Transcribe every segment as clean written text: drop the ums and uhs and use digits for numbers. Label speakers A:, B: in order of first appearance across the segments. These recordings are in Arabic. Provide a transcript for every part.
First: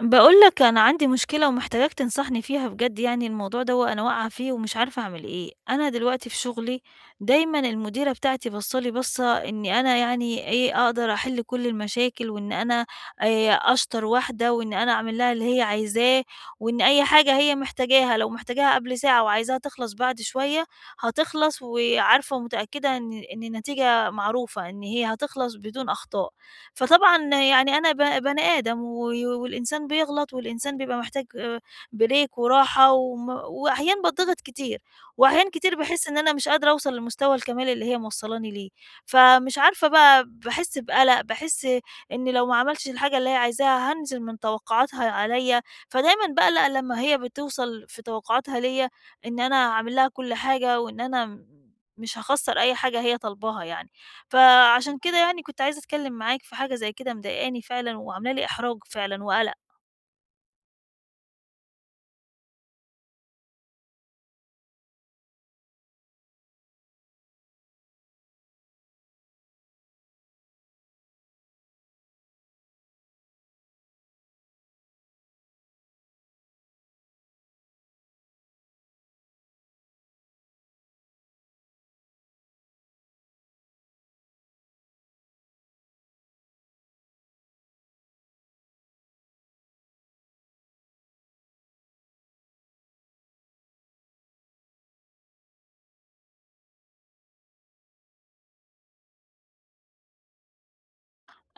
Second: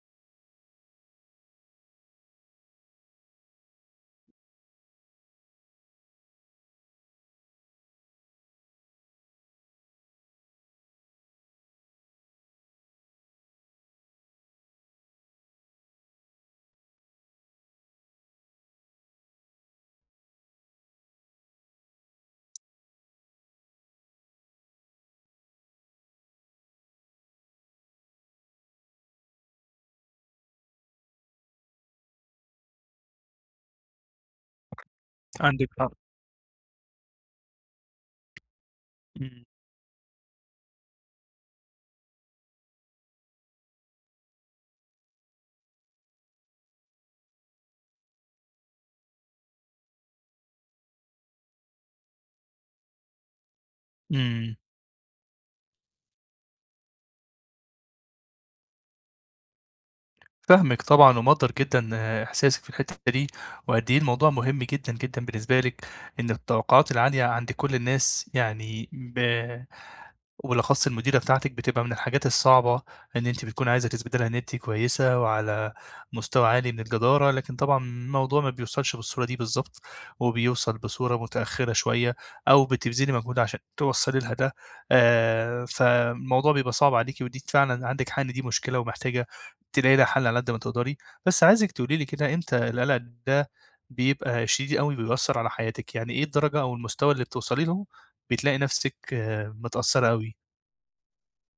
A: باقول لك أنا عندي مشكلة ومحتاجاك تنصحني فيها بجد. يعني الموضوع دوّة أنا واقعة فيه ومش عارفة أعمل إيه. أنا دلوقتي في شغلي دايمًا المديرة بتاعتي باصة لي بصّة إني أنا، يعني إيه، أقدر أحل كل المشاكل، وإن أنا أشطر واحدة، وإن أنا أعمل لها اللي هي عايزاه، وإن أي حاجة هي محتاجاها، لو محتاجاها قبل ساعة وعايزاها تخلص بعد شوية هتخلص، وعارفة ومتأكدة إن النتيجة معروفة، إن هي هتخلص بدون أخطاء. فطبعًا يعني أنا بني آدم، والإنسان بيغلط، والإنسان بيبقى محتاج break وراحة، وم وأحيانًا باتضغط كتير، وأحيانًا
B: عندِك
A: كتير
B: حق،
A: باحس إن أنا مش قادرة أوصل لمستوى الكمال اللي هي موصّلاني ليه.
B: إمم،
A: فمش عارفة بقى، باحس بقلق، باحس إن لو ما عملتش الحاجة اللي هي عايزاها هانزل من توقعاتها عليَّ. فدايمًا باقلق لمّا هي بتوصل في توقعاتها ليَّ إن أنا هاعمل لها كل حاجة، وإن أنا مش هاخسّر أي حاجة هي طالباها يعني.
B: إمم،
A: فعشان كده يعني كنت عايزة أتكلم معاك في حاجة زي كده مضايقاني فعلًا، وعاملة لي إحراج فعلًا، وقلق.
B: فاهمِك طبعًا ومقدّر جدًا آه، إحساسِك في الحتّة دي، وقد إيه الموضوع مهم جدًا، جدًا بالنسبة لِك، إن التوقعات العالية عند كل الناس يعني وبالأخص المديرة بتاعتِك بتبقى من الحاجات الصعبة، إن أنتِ بتكوني عايزة تثبتي لها إن أنتِ كويسة وعلى مستوى عالي من الجدارة، لكن طبعًا الموضوع ما بيوصلش بالصورة دي بالضبط، وبيوصل بصورة متأخرة شوية أو بتبذلي مجهود عشان توصّلي لها ده، فالموضوع بيبقى صعب عليكِ ودي فعلًا عندِك حق إن دي مشكلة ومحتاجة تلاقي لها حل على قد ما تقدري، بس عايزِك تقولي لي كده إمتى القلق ده بيبقى شديد أوي وبيأثّر على حياتِك، يعني إيه الدرجة أو المستوى اللي بتوصلي له بتلاقي نفسِك آه، متأثّرة أوي؟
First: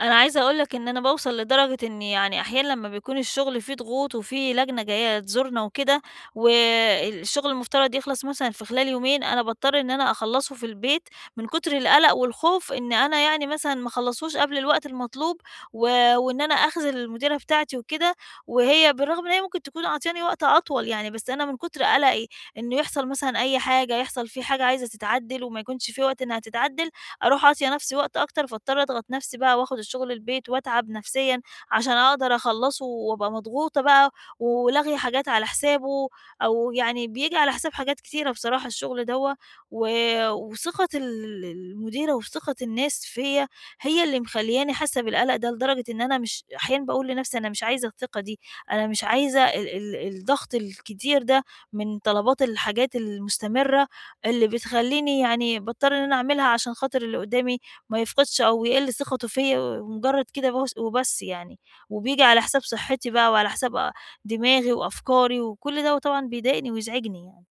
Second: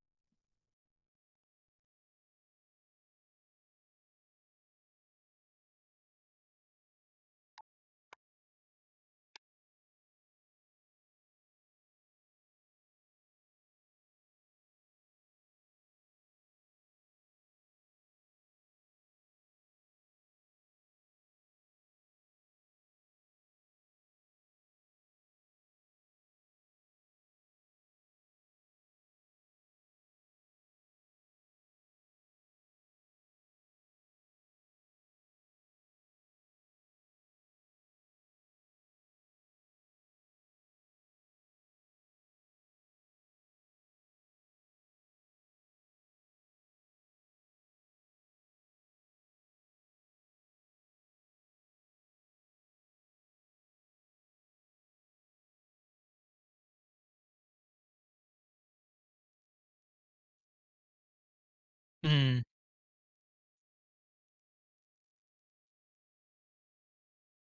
A: أنا عايزة أقول لك إن أنا باوصل لدرجة إن، يعني، أحيانًا لمّا بيكون الشغل فيه ضغوط وفيه لجنة جاية تزورنا وكده، والشغل المفترض يخلص مثلًا في خلال يومين، أنا باضطر إن أنا أخلّصه في البيت من كتر القلق والخوف إن أنا يعني مثلًا ما اخلّصوش قبل الوقت المطلوب، و وإن أنا أخذل المديرة بتاعتي وكده. وهي بالرغم إن هي ممكن تكون عاطياني وقت أطول يعني، بس أنا من كتر قلقي إنه يحصل مثلًا أي حاجة، يحصل في حاجة عايزة تتعدل وما يكونش في وقت إنها تتعدل، أروح عاطية نفسي وقت أكتر، فاضطر أضغط نفسي بقى، وآخد الشغل البيت، وأتعب نفسيًا عشان أقدر أخلّصه، وأبقى مضغوطة بقى، ولاغية حاجات على حسابه. أو يعني بييجي على حساب حاجات كتيرة، بصراحة الشغل دوّة و وثقة المديرة وثقة الناس فيّا هي اللي مخلّياني حاسة بالقلق ده، لدرجة إن أنا مش، أحيانًا باقول لنفسي أنا مش عايزة الثقة دي، أنا مش عايزة ال الضغط الكتير ده من طلبات الحاجات المستمرة اللي بتخلّيني يعني باضطر إن أنا أعملها عشان خاطر اللي قدّامي ما يفقدش أو يقِل ثقته فيّا، مجرّد كده بس وبس يعني، وبييجي على
B: إمم،
A: حساب صحّتي بقى، وعلى حساب دماغي وأفكاري، وكل دوّة طبعًا بيضايقني ويزعجني يعني.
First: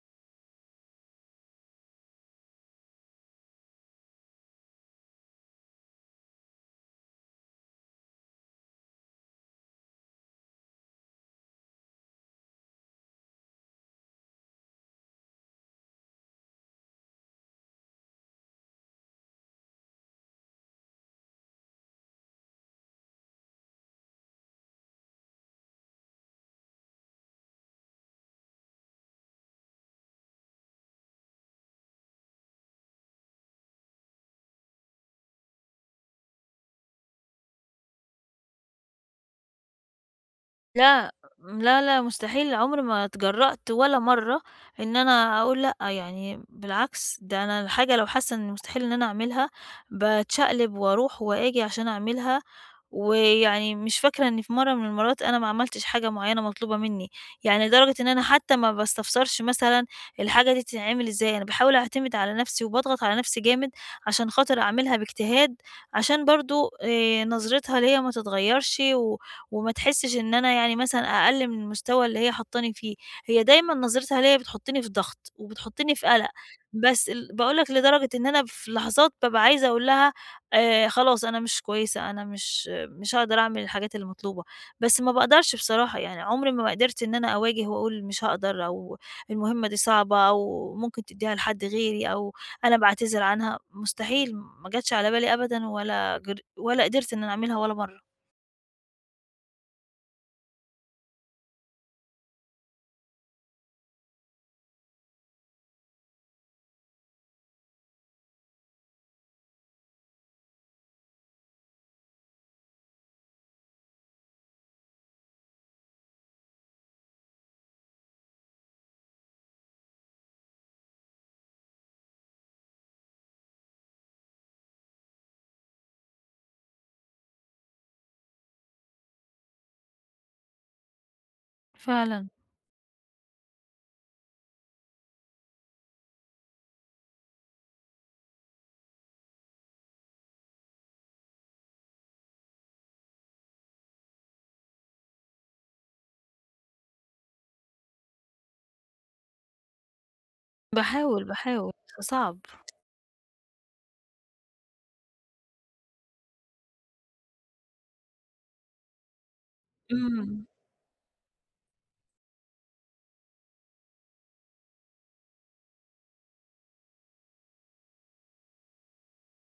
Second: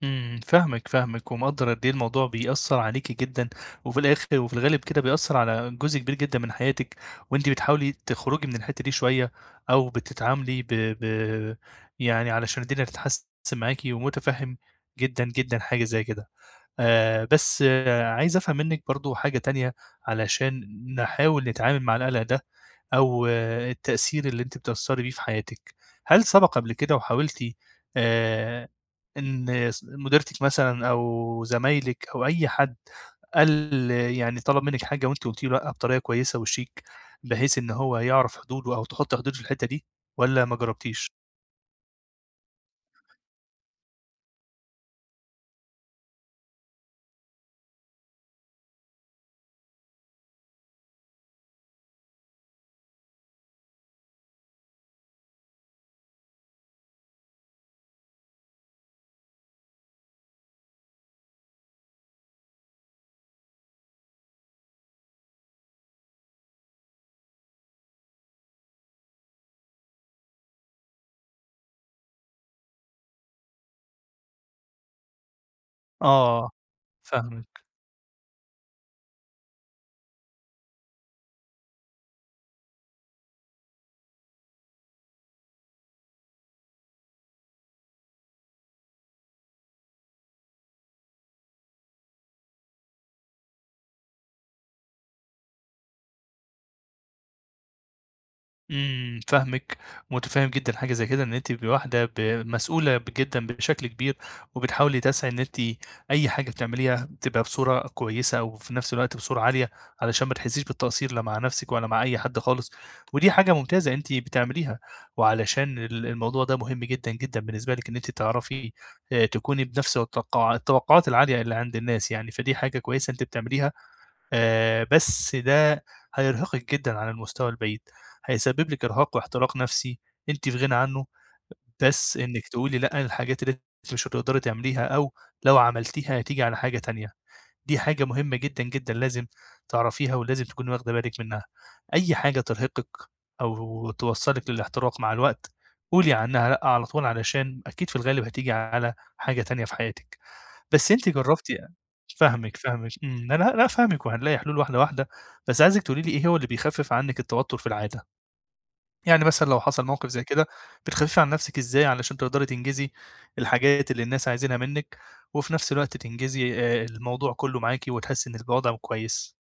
B: إمم، فاهمِك، فاهمِك، ومقدّر قد إيه الموضوع بيأثّر عليكِ جدًا، وفي الآخر وفي الغالب كده بيأثّر على جزء كبير جدًا من حياتِك، وأنتِ بتحاولي تخرجي من الحتّة دي شوية، أو بتتعاملي ب يعني علشان الدنيا تتحسّن معاكِ، ومتفهّم جدًا، جدًا حاجة زي كده. بس آه، عايز أفهم منِّك برضه حاجة تانية، علشان نحاول نتعامل مع القلق ده، أو آه، التأثير اللي أنتِ بتأثّري بيه في حياتِك. هل سبق قبل كده وحاولتِ آآ، إن مديرتِك مثلًا أو زمايلِك أو أي حد قال يعني طلب منِّك حاجة وأنتِ قُلتِ له لأ بطريقة كويسة وشيك، بحيث إن هو يعرف حدوده أو تحُطّي حدود في الحتّة دي، والّا ما جرّبتيش؟
A: لأ، لا، لا، مستحيل عمري ما اتجرأت ولا مرّة إن أنا أقول لأ. يعني بالعكس، ده أنا الحاجة لو حاسة إن مستحيل إن أنا أعملها، باتشقلب وأروح وآجي عشان أعملها. ويعني مش فاكرة إن في مرّة من المرّات أنا ما عملتش حاجة معيّنة مطلوبة منّي، يعني لدرجة إن أنا حتى ما باستفسرش مثلًا الحاجة دي بتتعمل إزاي. أنا باحاول أعتمد على نَفْسي، وباضغط على نَفْسي جامد عشان خاطر أعملها باجتهاد، عشان برضه نظرتها ليّا ما تتغيّرش، وما تحسش إن أنا يعني مثلًا أقل من المستوى اللي هي حاطاني فيه. هي دايمًا نظرتها ليّا بتحطني في ضغط، وبتحطني في قلق.
B: آه،
A: بس باقول
B: فاهمِك.
A: لك لدرجة إن أنا في لحظات بابقى عايزة أقول لها خلاص أنا مش كويسة، أنا مش هاقدر أعمل الحاجات المطلوبة. بس ما باقدرش بصراحة، يعني عمري ما قدرت إن أنا أواجه وأقول مش هاقدر، أو المهمة دي صعبة، أو ممكن تدّيها لحد غيري، أو أنا باعتذر عنها. مستحيل، ما جاتش على بالي أبدًا، ولا قدرت إن أنا أعملها ولا مرة.
B: إمم، فاهمِك، متفهم جدًا حاجة زي كده، إن أنتِ تبقي واحدة مسؤولة جدًا بشكل كبير، وبتحاولي تسعي إن أنتِ أي حاجة بتعمليها تبقى بصورة كويسة، وفي نفس الوقت بصورة عالية، علشان ما تحسيش بالتقصير لا مع نفسِك ولا مع أي حد خالص، ودي حاجة ممتازة أنتِ بتعمليها، وعلشان الموضوع ده مهم جدًا، جدًا بالنسبة لِك إن أنتِ تعرفي تكوني بنفس التوقعات العالية اللي عند الناس يعني، فدي حاجة كويسة أنتِ بتعمليها. بس ده هيرهقِك جدًا على المستوى البعيد، هيسبب لِك إرهاق واحتراق نفسي أنتِ في غنى عنه. بس
A: فعلًا.
B: إنِّك تقولي لأ للحاجات اللي أنتِ مش هتقدري تعمليها أو لو عملتيها هتيجي على حاجة تانية، دي حاجة مهمة جدًا، جدًا لازم تعرفيها ولازم تكوني واخدة بالِك منها. أي حاجة ترهقِك أو توصّلِك للاحتراق مع الوقت، قولي عنها لأ على طول علشان أكيد في الغالب هتيجي على حاجة تانية في حياتِك. بس أنتِ
A: باحاول،
B: جرّبتِ
A: باحاول، بس صعب.
B: فاهمِك، فاهمِك، إمم، أنا لأ فاهمِك وهنلاقي حلول واحدة، واحدة، بس عايزِك تقولي لي إيه هو اللي بيخفِّف عنِّك التوتُّر في العادة؟ يعني مثلًا لو حصل موقف زي
A: إمم.
B: كده، بتخففي عن نفسِك إزاي علشان تقدري تنجزي الحاجات اللي الناس عايزينها منِّك، وفي نفس الوقت تنجزي الموضوع كله معاكِ وتحسّي إن الوضع كويس.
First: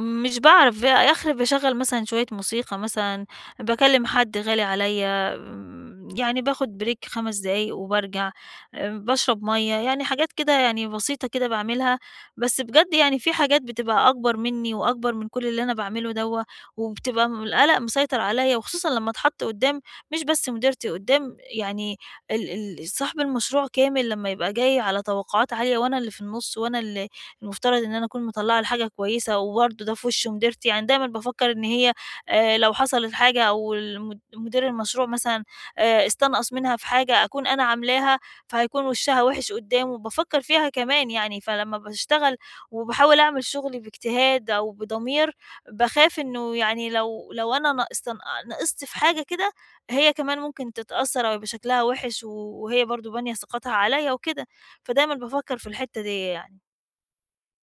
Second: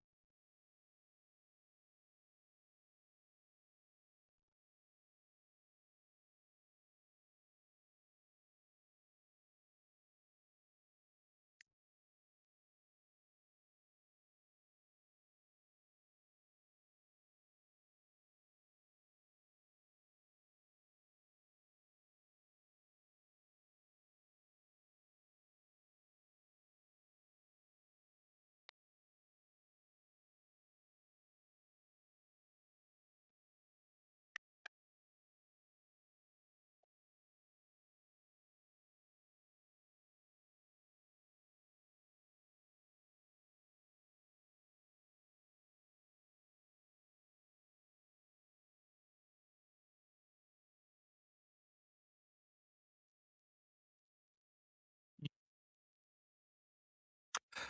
A: مش باعرف، آخري باشغّل مثلًا شوية موسيقى مثلًا، باكلّم حد غالي عليّا، يعني باخد break 5 دقايق وبارجع، باشرب مَيّة، يعني حاجات كده، يعني بسيطة كده باعملها. بس بجد يعني في حاجات بتبقى أكبر منّي وأكبر من كل اللي أنا باعمله دوّة، وبتبقى القلق مسيطر عليّا، وخصوصًا لمّا اتحط قدّام مش بس مديرتي، قدّام يعني ال صاحب المشروع كامل لمّا يبقى جاي على توقعات عالية، وأنا اللي في النُص، وأنا المفترض إن أنا أكون مطلّعة الحاجة كويسة، وبرضه ده في وِش مديرتي. يعني دايمًا بافكّر إن هي لو حصلت حاجة، أو مدير المشروع مثلًا استنقص منها في حاجة أكون أنا عاملاها، فهيكون وِشّها وِحِش قُدّامه، بافكّر فيها كمان يعني. فلمّا باشتغل وباحاول أعمل شُغلي باجتهاد أو بضمير، باخاف إنه يعني لو أنا ن استن نقصت في حاجة كده، هي كمان ممكن تتأثّر أو يبقى شكلها وِحِش، وهي برضه بانية ثقتها عليّا وكده. فدايمًا بافكّر في الحتّة دي يعني.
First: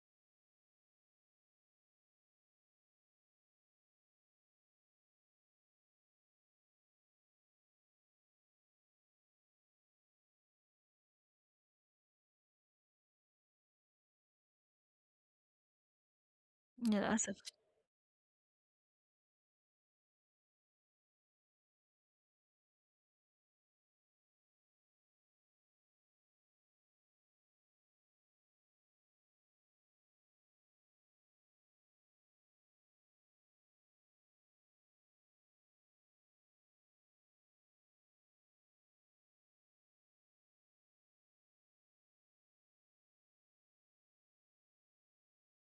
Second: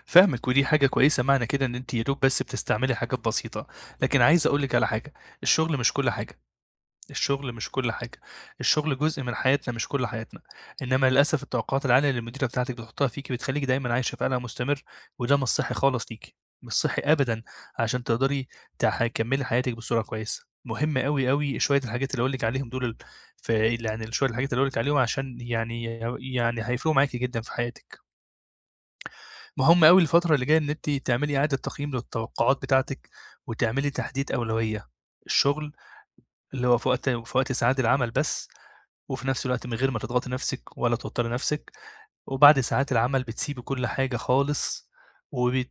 B: فاهمِك، ودي حاجة كويسة معنى كده إن أنتِ يا دوب بس بتستعملي حاجات بسيطة، لكن عايز أقول لِك على حاجة، الشغل مش كل حاجة. الشغل مش كل حاجة، الشغل جزء من حياتنا مش كل حياتنا، إنما للأسف التوقعات العالية اللي المديرة بتاعتِك بتحطها فيكِ بتخلّيكِ دايمًا عايشة في قلق مستمر، وده مش صحّي خالص ليكِ، مش صحّي أبدًا
A: للأسف.
B: عشان تقدري تكمّلي حياتِك بصورة كويسة، مهم أوي، أوي شوية الحاجات اللي هاقول لِك عليهم دول ال ف يعني شوية الحاجات اللي هاقول لِك عليهم عشان يعني هيفرقوا معاكِ جدًا في حياتِك، مهم أوي الفترة اللي جاية إن أنتِ تعملي إعادة تقييم للتوقعات بتاعتِك، وتعملي تحديد أولوية، الشغل اللي هو في وقت في وقت ساعات العمل بس وفي نفس الوقت من غير ما تضغطي نفسِك ولا توتّري نفسِك، وبعد ساعات العمل بتسيبي كل حاجة خالص، وبت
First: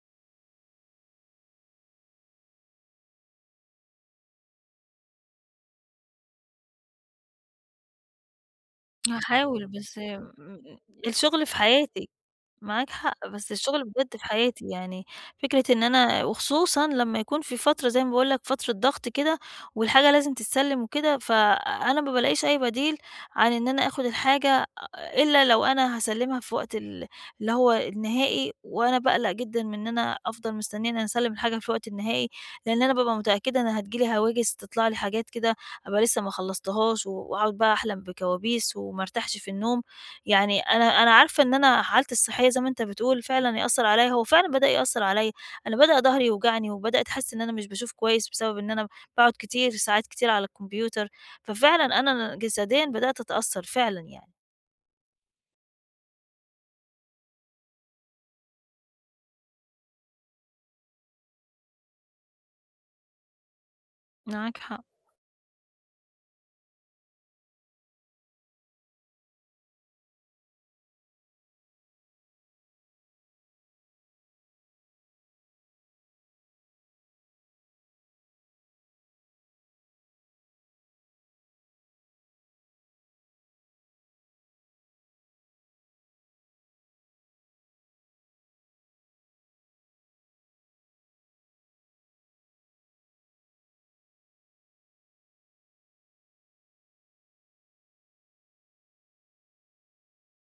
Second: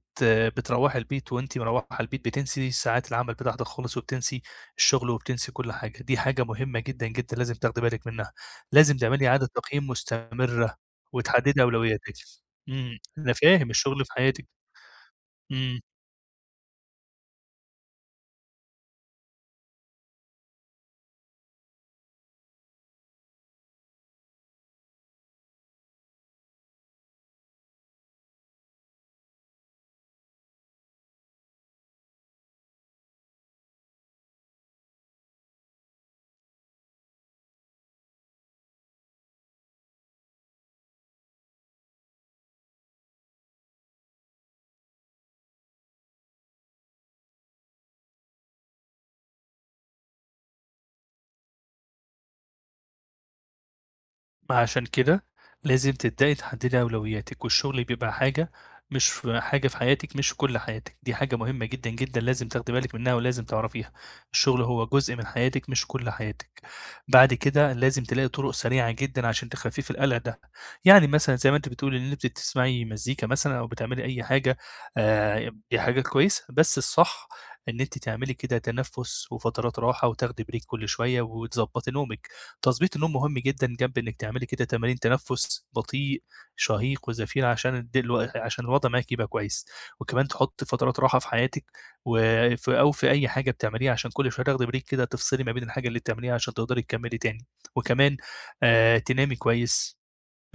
B: بتروّحي البيت وأنتِ مروّحة البيت بتنسي ساعات العمل بتاعتِك خالص وبتنسي الشغل وبتنسي كل حاجة، دي حاجة مهمة جدًا، جدًا لازم تاخدي بالِك منها، لازم تعملي إعادة
A: هاحاول،
B: تقييم
A: بس م
B: مستمرة
A: الشغل في
B: وتحددي
A: حياتي.
B: أولوياتِك.
A: معاك
B: إمم،
A: حق،
B: أنا
A: بس
B: فاهم
A: الشغل
B: الشغل في
A: بجد في
B: حياتِك،
A: حياتي، يعني فكرة
B: إمم.
A: إن أنا، وخصوصًا لمّا يكون في فترة، زي ما باقول لك فترة ضغط كده، والحاجة لازم تتسلِّم وكده، فأنا ما بالاقيش أي بديل عن إن أنا آخُد الحاجة، إلا لو أنا هاسلِّمها في وقت اللي هو النهائي. وأنا باقلق جدًا من إن أنا أفضل مستنية إن أنا أسلِّم الحاجة في الوقت النهائي، لإن أنا بابقى متأكدة أنا هتيجي لي هواجس، تطلع لي حاجات كده أبقى لسه ما خلّصتهاش، وأقعد بقى أحلم بكوابيس، وما أرتاحش في النوم. يعني أنا، عارفة إن أنا حالتي الصحية زي ما أنت بتقول فعلًا يأثّر عليَّ، هو فعلًا بدأ يأثّر عليَّ. أنا بدأ ضهري يوجعني، وبدأت أحس إن أنا مش باشوف كويس بسبب إن أنا باقعد كتير، ساعات كتير على الكمبيوتر. ففعلًا أنا جسديًا بدأت أتأثّر فعلًا يعني.
B: عشان كده لازم تبدأي تحددي أولوياتِك، والشغل بيبقى حاجة مش في حاجة في حياتِك مش في كل حياتِك، دي حاجة مهمة جدًا، جدًا لازم تاخدي بالِك منها ولازم تعرفيها،
A: معاك
B: الشغل
A: حق،
B: هو جزء من حياتِك مش كل حياتِك. بعد كده لازم تلاقي طرق سريعة جدًا عشان تخففي القلق ده، يعني مثلًا زي ما أنتِ بتقولي إن أنتِ بتسمعي مزيكا مثلًا أو بتعملي أي حاجة دي حاجة كويسة، بس الصح إن أنتِ تعملي كده تنفُّس وفترات راحة وتاخدي بريك كل شوية وتضبّطي نومِك. تضبيط النوم مهم جدًا جنب إنِّك تعملي كده تمارين تنفس بطيء، شهيق وزفير عشان الد الو عشان الوضع معاكِ يبقى كويس، وكمان تحُطّي فترات راحة في حياتِك أو في أي حاجة بتعمليها عشان كل شوية تاخدي break كده تفصلي ما بين الحاجة اللي بتعمليها عشان تقدري تكمّلي تاني، وكمان تنامي كويس.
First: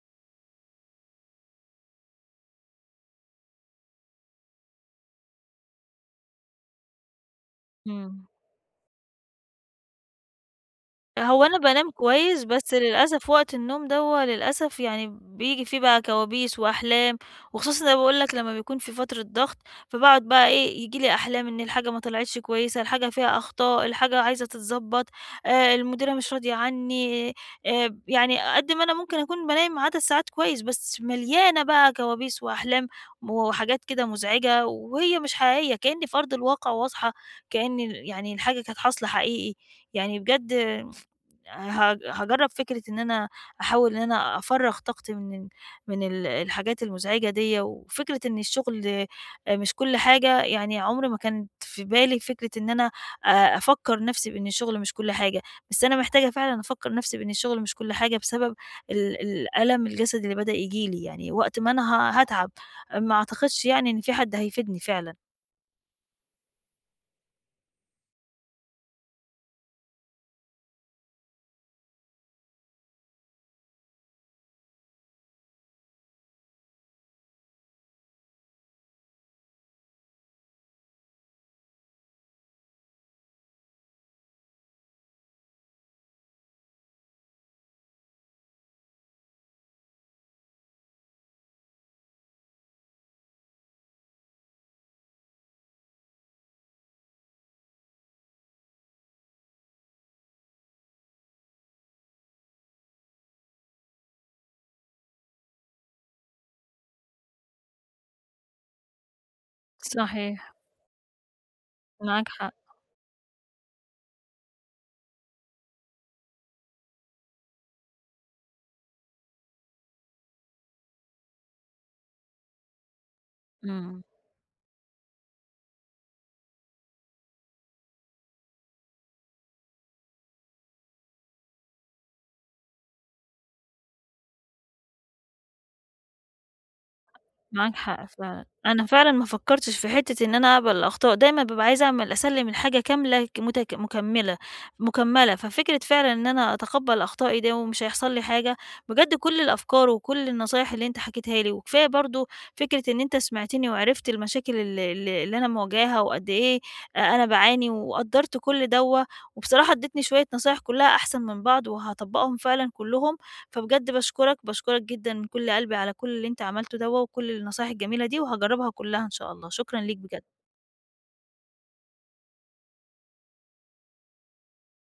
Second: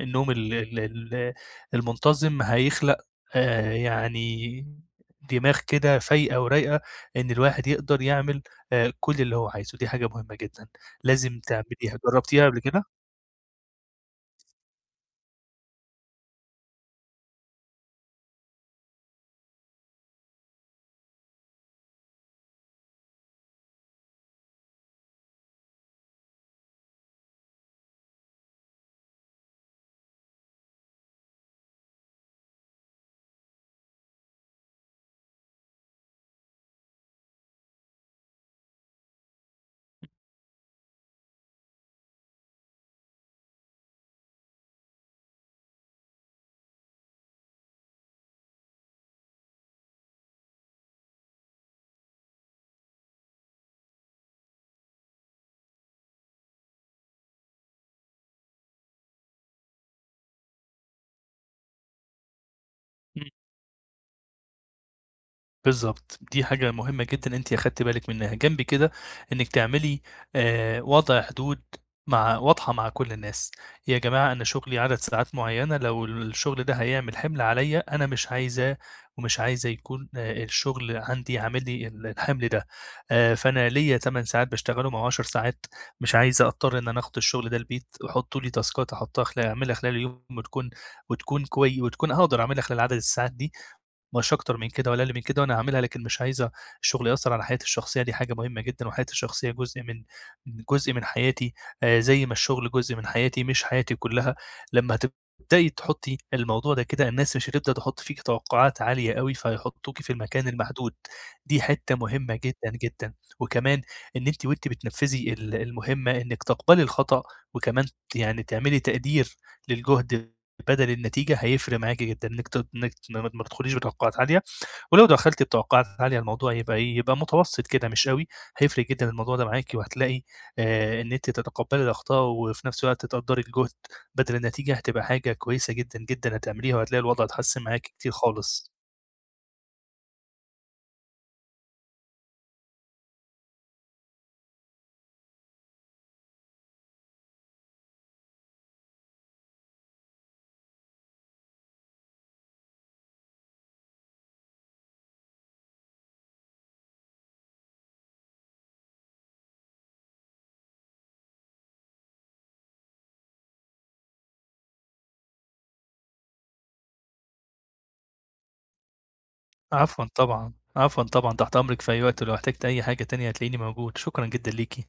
B: النوم ال ال ال المنتظم هيخلق آآ يعني دماغ كده فايقة ورايقة إن الواحد يقدر
A: إمم.
B: يعمل كل اللي هو عايزه، دي حاجة مهمة جدًا لازم
A: هو أنا بانام
B: تعمليها،
A: كويس،
B: جرّبتيها قبل
A: بس
B: كده؟
A: للأسف وقت النوم دوّة للأسف يعني بييجي فيه بقى كوابيس وأحلام، وخصوصًا زي ما باقول لك لمّا بيكون في فترة ضغط. فباقعد بقى إيه، ييجي لي أحلام إن الحاجة ما طلعتش كويسة، الحاجة فيها أخطاء، الحاجة عايزة تتضبّط، المديرة مش راضية عني. يعني قد ما أنا ممكن أكون بانام عدد ساعات كويس، بس مليانة بقى كوابيس وأحلام وحاجات كده مزعجة، وهي مش حقيقية، كإني في أرض الواقع وأصحى، كإن يعني الحاجة كانت حاصلة حقيقي. يعني بجد هاجرّب فكرة إن أنا أحاول إن أنا أفرّغ طاقتي من ال من ال الحاجات المزعجة ديّة، وفكرة إن الشغل مش كل حاجة. يعني عمري ما كانت في بالي فكرة إن أنا أ أفكّر نَفْسي بإن الشغل مش كل حاجة، بس أنا محتاجة فعلًا أفكّر نَفْسي بإن الشغل مش كل حاجة بسبب الألم الجسدي اللي بدأ ييجي لي، يعني وقت ما أنا هاتعب، ما أعتقدش يعني إن في حد هيفيدني فعلًا.
B: بالضبط، دي حاجة مهمة جدًا أنتِ أخدتِ بالِك منها، جنب كده إنِّك تعملي وضع حدود مع واضحة مع كل الناس، يا جماعة أنا شغلي عدد ساعات معيّنة لو الشغل ده هيعمل حِمل عليّا أنا مش عايزاه ومش عايزة يكون الشغل عندي عامل لي الحِمل ده، فأنا ليّا 8 ساعات باشتغلهم أو 10 ساعات، مش عايزة أضطر إن أنا آخُد الشغل ده البيت، حطّوا لي تاسكات أحطّها خلا أعملها خلال اليوم وتكون هاقدر أعملها خلال عدد الساعات دي. مش أكتر من كده ولا أقل من كده، وأنا هاعملها لكن مش عايزة الشغل يأثّر على حياتي الشخصية، دي حاجة مهمة جدًا، وحياتي الشخصية جزء من حياتي زي ما الشغل جزء من حياتي مش حياتي كلّها، لمّا هتبدئي تحطّي الموضوع ده كده الناس مش هتبدأ تحُط فيكِ توقعات عالية أوي، فيحطّوكِ في المكان
A: صحيح.
B: المحدود، دي حتّة
A: معاك
B: مهمة
A: حق،
B: جدًا، جدًا، وكمان إن أنتِ وأنتِ بتنفّذي المهمة إنِّك تقبلي الخطأ، وكمان يعني تعملي تقدير للجهد بدل النتيجة هيفرق معاكِ جدًا، إنِّك ما تدخليش
A: إمم.
B: بتوقعات عالية، ولو دخلتِ بتوقعات عالية الموضوع يبقى إيه، يبقى متوسط كده مش أوي، هيفرق جدًا الموضوع ده معاكِ وهتلاقي إن أنتِ تتقبّلي الأخطاء وفي نفس الوقت تقدّري الجهد بدل النتيجة، هتبقى حاجة كويسة جدًا، جدًا هتعمليها وهتلاقي الوضع اتحسّن
A: معاك
B: معاكِ
A: حق
B: كتير
A: فعلًا،
B: خالص.
A: أنا فعلًا ما فكّرتش في حتّة إن أنا أقبل الأخطاء، دايمًا بابقى عايزة أعمل أسلّم الحاجة كاملة ك متك مكمّلة مُكمّلة. ففكرة فعلًا إن أنا أتقبّل أخطائي دي ومش هيحصل لي حاجة. بجد كل الأفكار وكل النصايح اللي أنت حكيتها لي، وكفاية برضه فكرة إن أنت سمعتني وعرفت المشاكل ال ال اللي أنا مواجهاها، وقد إيه أنا باعاني، وقدّرت كل دوّة. وبصراحة ادّيتني شوية نصايح كلّها أحسن من بعض، وهاطبّقهم فعلًا كلّهم. فبجد باشكرك، باشكرك جدًا من كل قلبي على كل اللي أنت عملته دوّة، وكل النصايح الجميلة دي، وهاجرّبها كلّها إن شاء الله، شكرًا ليك
B: عفوًا
A: بجد.
B: طبعًا، عفوًا طبعًا، تحت أمرِك في أي وقت، ولو احتجتِ أي حاجة تانية هتلاقيني موجود، شكرًا جدًا ليكِ.